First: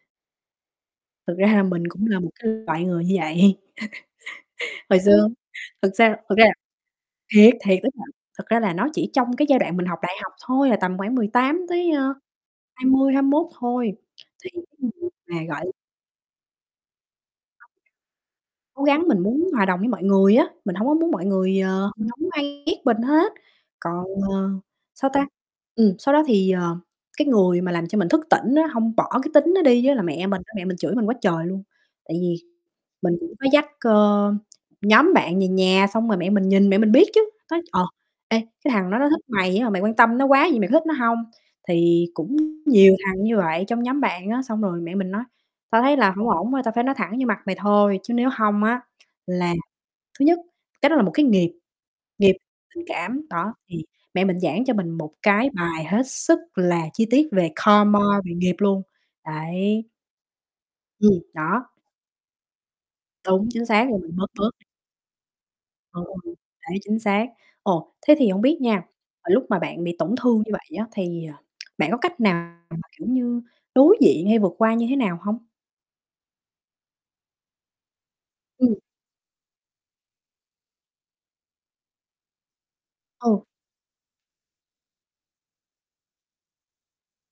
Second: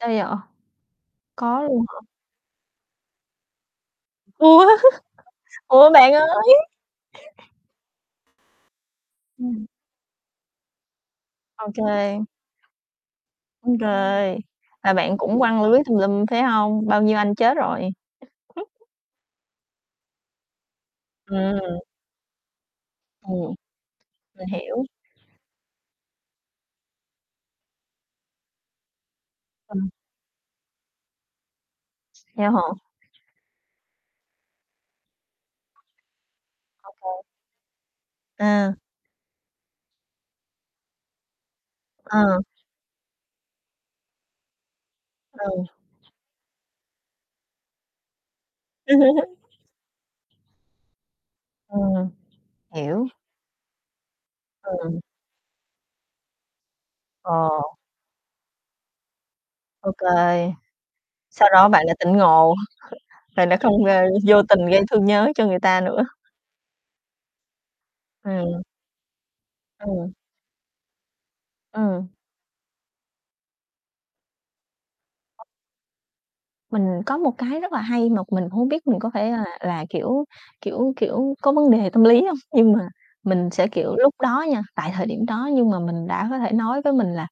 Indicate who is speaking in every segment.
Speaker 1: Sao vậy?
Speaker 2: Thực ra
Speaker 1: Có
Speaker 2: là mình
Speaker 1: luôn
Speaker 2: cũng
Speaker 1: hả?
Speaker 2: là một cái loại người như vậy.
Speaker 1: Ủa?
Speaker 2: Hồi xưa,
Speaker 1: Ủa,
Speaker 2: thực
Speaker 1: bạn
Speaker 2: xa
Speaker 1: ơi.
Speaker 2: thực ra là thiệt, thiệt đó bạn, thật ra là nó chỉ trong cái giai
Speaker 1: Ừm.
Speaker 2: đoạn mình học đại học thôi, là tầm khoảng 18
Speaker 1: Ô
Speaker 2: tới, a,
Speaker 1: kê.
Speaker 2: 20, 21
Speaker 1: Ôi
Speaker 2: thôi,
Speaker 1: trời,
Speaker 2: thì
Speaker 1: là
Speaker 2: [unintelligible]
Speaker 1: bạn
Speaker 2: mà
Speaker 1: cũng quăng
Speaker 2: gọi
Speaker 1: lưới tùm lum, phải hông? Bao nhiêu anh chết rồi?
Speaker 2: cố gắng mình muốn hòa đồng với mọi người á, mình hổng có muốn mọi người,
Speaker 1: Ừm.
Speaker 2: ờ, hổng ai ghét mình hết,
Speaker 1: Ừm.
Speaker 2: còn,
Speaker 1: Mình
Speaker 2: ờ,
Speaker 1: hiểu.
Speaker 2: sao ta? Ừm, sau đó thì, ờ, cái người mà làm cho mình thức tỉnh á, hông bỏ cái tính nó đi
Speaker 1: Ừm.
Speaker 2: á là mẹ mình á. Mẹ mình chửi mình quá trời luôn, tại vì
Speaker 1: Theo hả?
Speaker 2: mình cũng có dắt, ờ, nhóm bạn về nhà, xong rồi mẹ mình nhìn, mẹ mình biết
Speaker 1: OK.
Speaker 2: chứ, nói, ờ: "Ê, cái
Speaker 1: À.
Speaker 2: thằng đó nó thích mày á, mà mày quan tâm nó quá vậy, mày có thích nó hông?" Thì cũng
Speaker 1: À.
Speaker 2: nhiều thằng như vậy trong nhóm bạn á, xong rồi mẹ mình nói:
Speaker 1: Ừ.
Speaker 2: "Tao thấy là hổng ổn, thôi, tao phải nói thẳng vô mặt mày thôi, chứ nếu hông á, là thứ nhất, cái đó là một cái nghiệp,
Speaker 1: Ừm,
Speaker 2: nghiệp tình
Speaker 1: hiểu.
Speaker 2: cảm." Đó, thì mẹ mình giảng cho mình
Speaker 1: Ừm.
Speaker 2: một cái bài hết sức là chi tiết
Speaker 1: Ờ.
Speaker 2: về karma, về nghiệp luôn, đấy.
Speaker 1: Ô kê.
Speaker 2: Ừm,
Speaker 1: Sau
Speaker 2: đó.
Speaker 1: đó bạn đã tỉnh ngộ, rồi
Speaker 2: Đúng,
Speaker 1: lại
Speaker 2: chính
Speaker 1: không,
Speaker 2: xác, cho
Speaker 1: ơ,
Speaker 2: mình bớt
Speaker 1: vô
Speaker 2: bớt.
Speaker 1: tình gây thương nhớ cho người ta nữa.
Speaker 2: Ừ, đấy, chính xác. Ồ, thế thì hổng biết
Speaker 1: Ừm.
Speaker 2: nha, ờ, lúc mà bạn bị
Speaker 1: Ừm.
Speaker 2: tổn thương như vậy á thì, à, bạn có
Speaker 1: Ừm.
Speaker 2: cách nào mà, kiểu như, đối diện hay vượt qua như thế nào hông?
Speaker 1: [unintelligible] Mình có một cái rất là hay mà mình hổng
Speaker 2: Ừm.
Speaker 1: biết mình có phải là là, kiểu kiểu kiểu, có vấn đề tâm lý hông, nhưng mà
Speaker 2: Ừ.
Speaker 1: mình sẽ, kiểu, lúc đó nha, tại thời điểm đó, nhưng mà mình đã có thể nói với mình là,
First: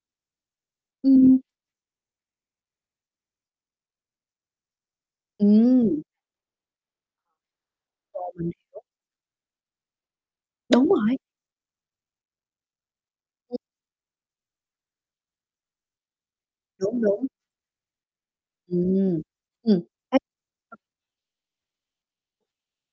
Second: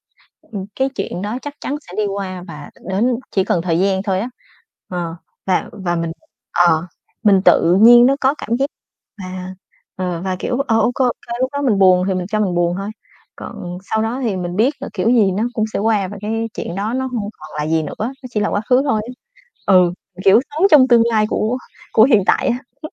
Speaker 1: ừm, cái chuyện đó
Speaker 2: Ừm.
Speaker 1: chắc chắn sẽ đi qua và đến chỉ cần thời gian thôi á. Ờ, và và
Speaker 2: Ừm.
Speaker 1: mình ờ, mình tự nhiên nó
Speaker 2: Rồi,
Speaker 1: có
Speaker 2: mình
Speaker 1: cảm giác
Speaker 2: hiểu.
Speaker 1: và, ờ, và, kiểu ờ,
Speaker 2: Đúng
Speaker 1: ô kê, ô
Speaker 2: rồi.
Speaker 1: kê. Lúc đó mình buồn thì mình cho mình buồn thôi, còn sau đó thì mình biết là kiểu gì nó cũng sẽ qua, và cái chuyện đó
Speaker 2: Đúng,
Speaker 1: nó
Speaker 2: đúng.
Speaker 1: hông còn là gì nữa, nó chỉ là quá khứ thôi.
Speaker 2: Ừm, ừm.
Speaker 1: Ừ, kiểu, sống
Speaker 2: [unintelligible]
Speaker 1: trong tương lai của của hiện tại á.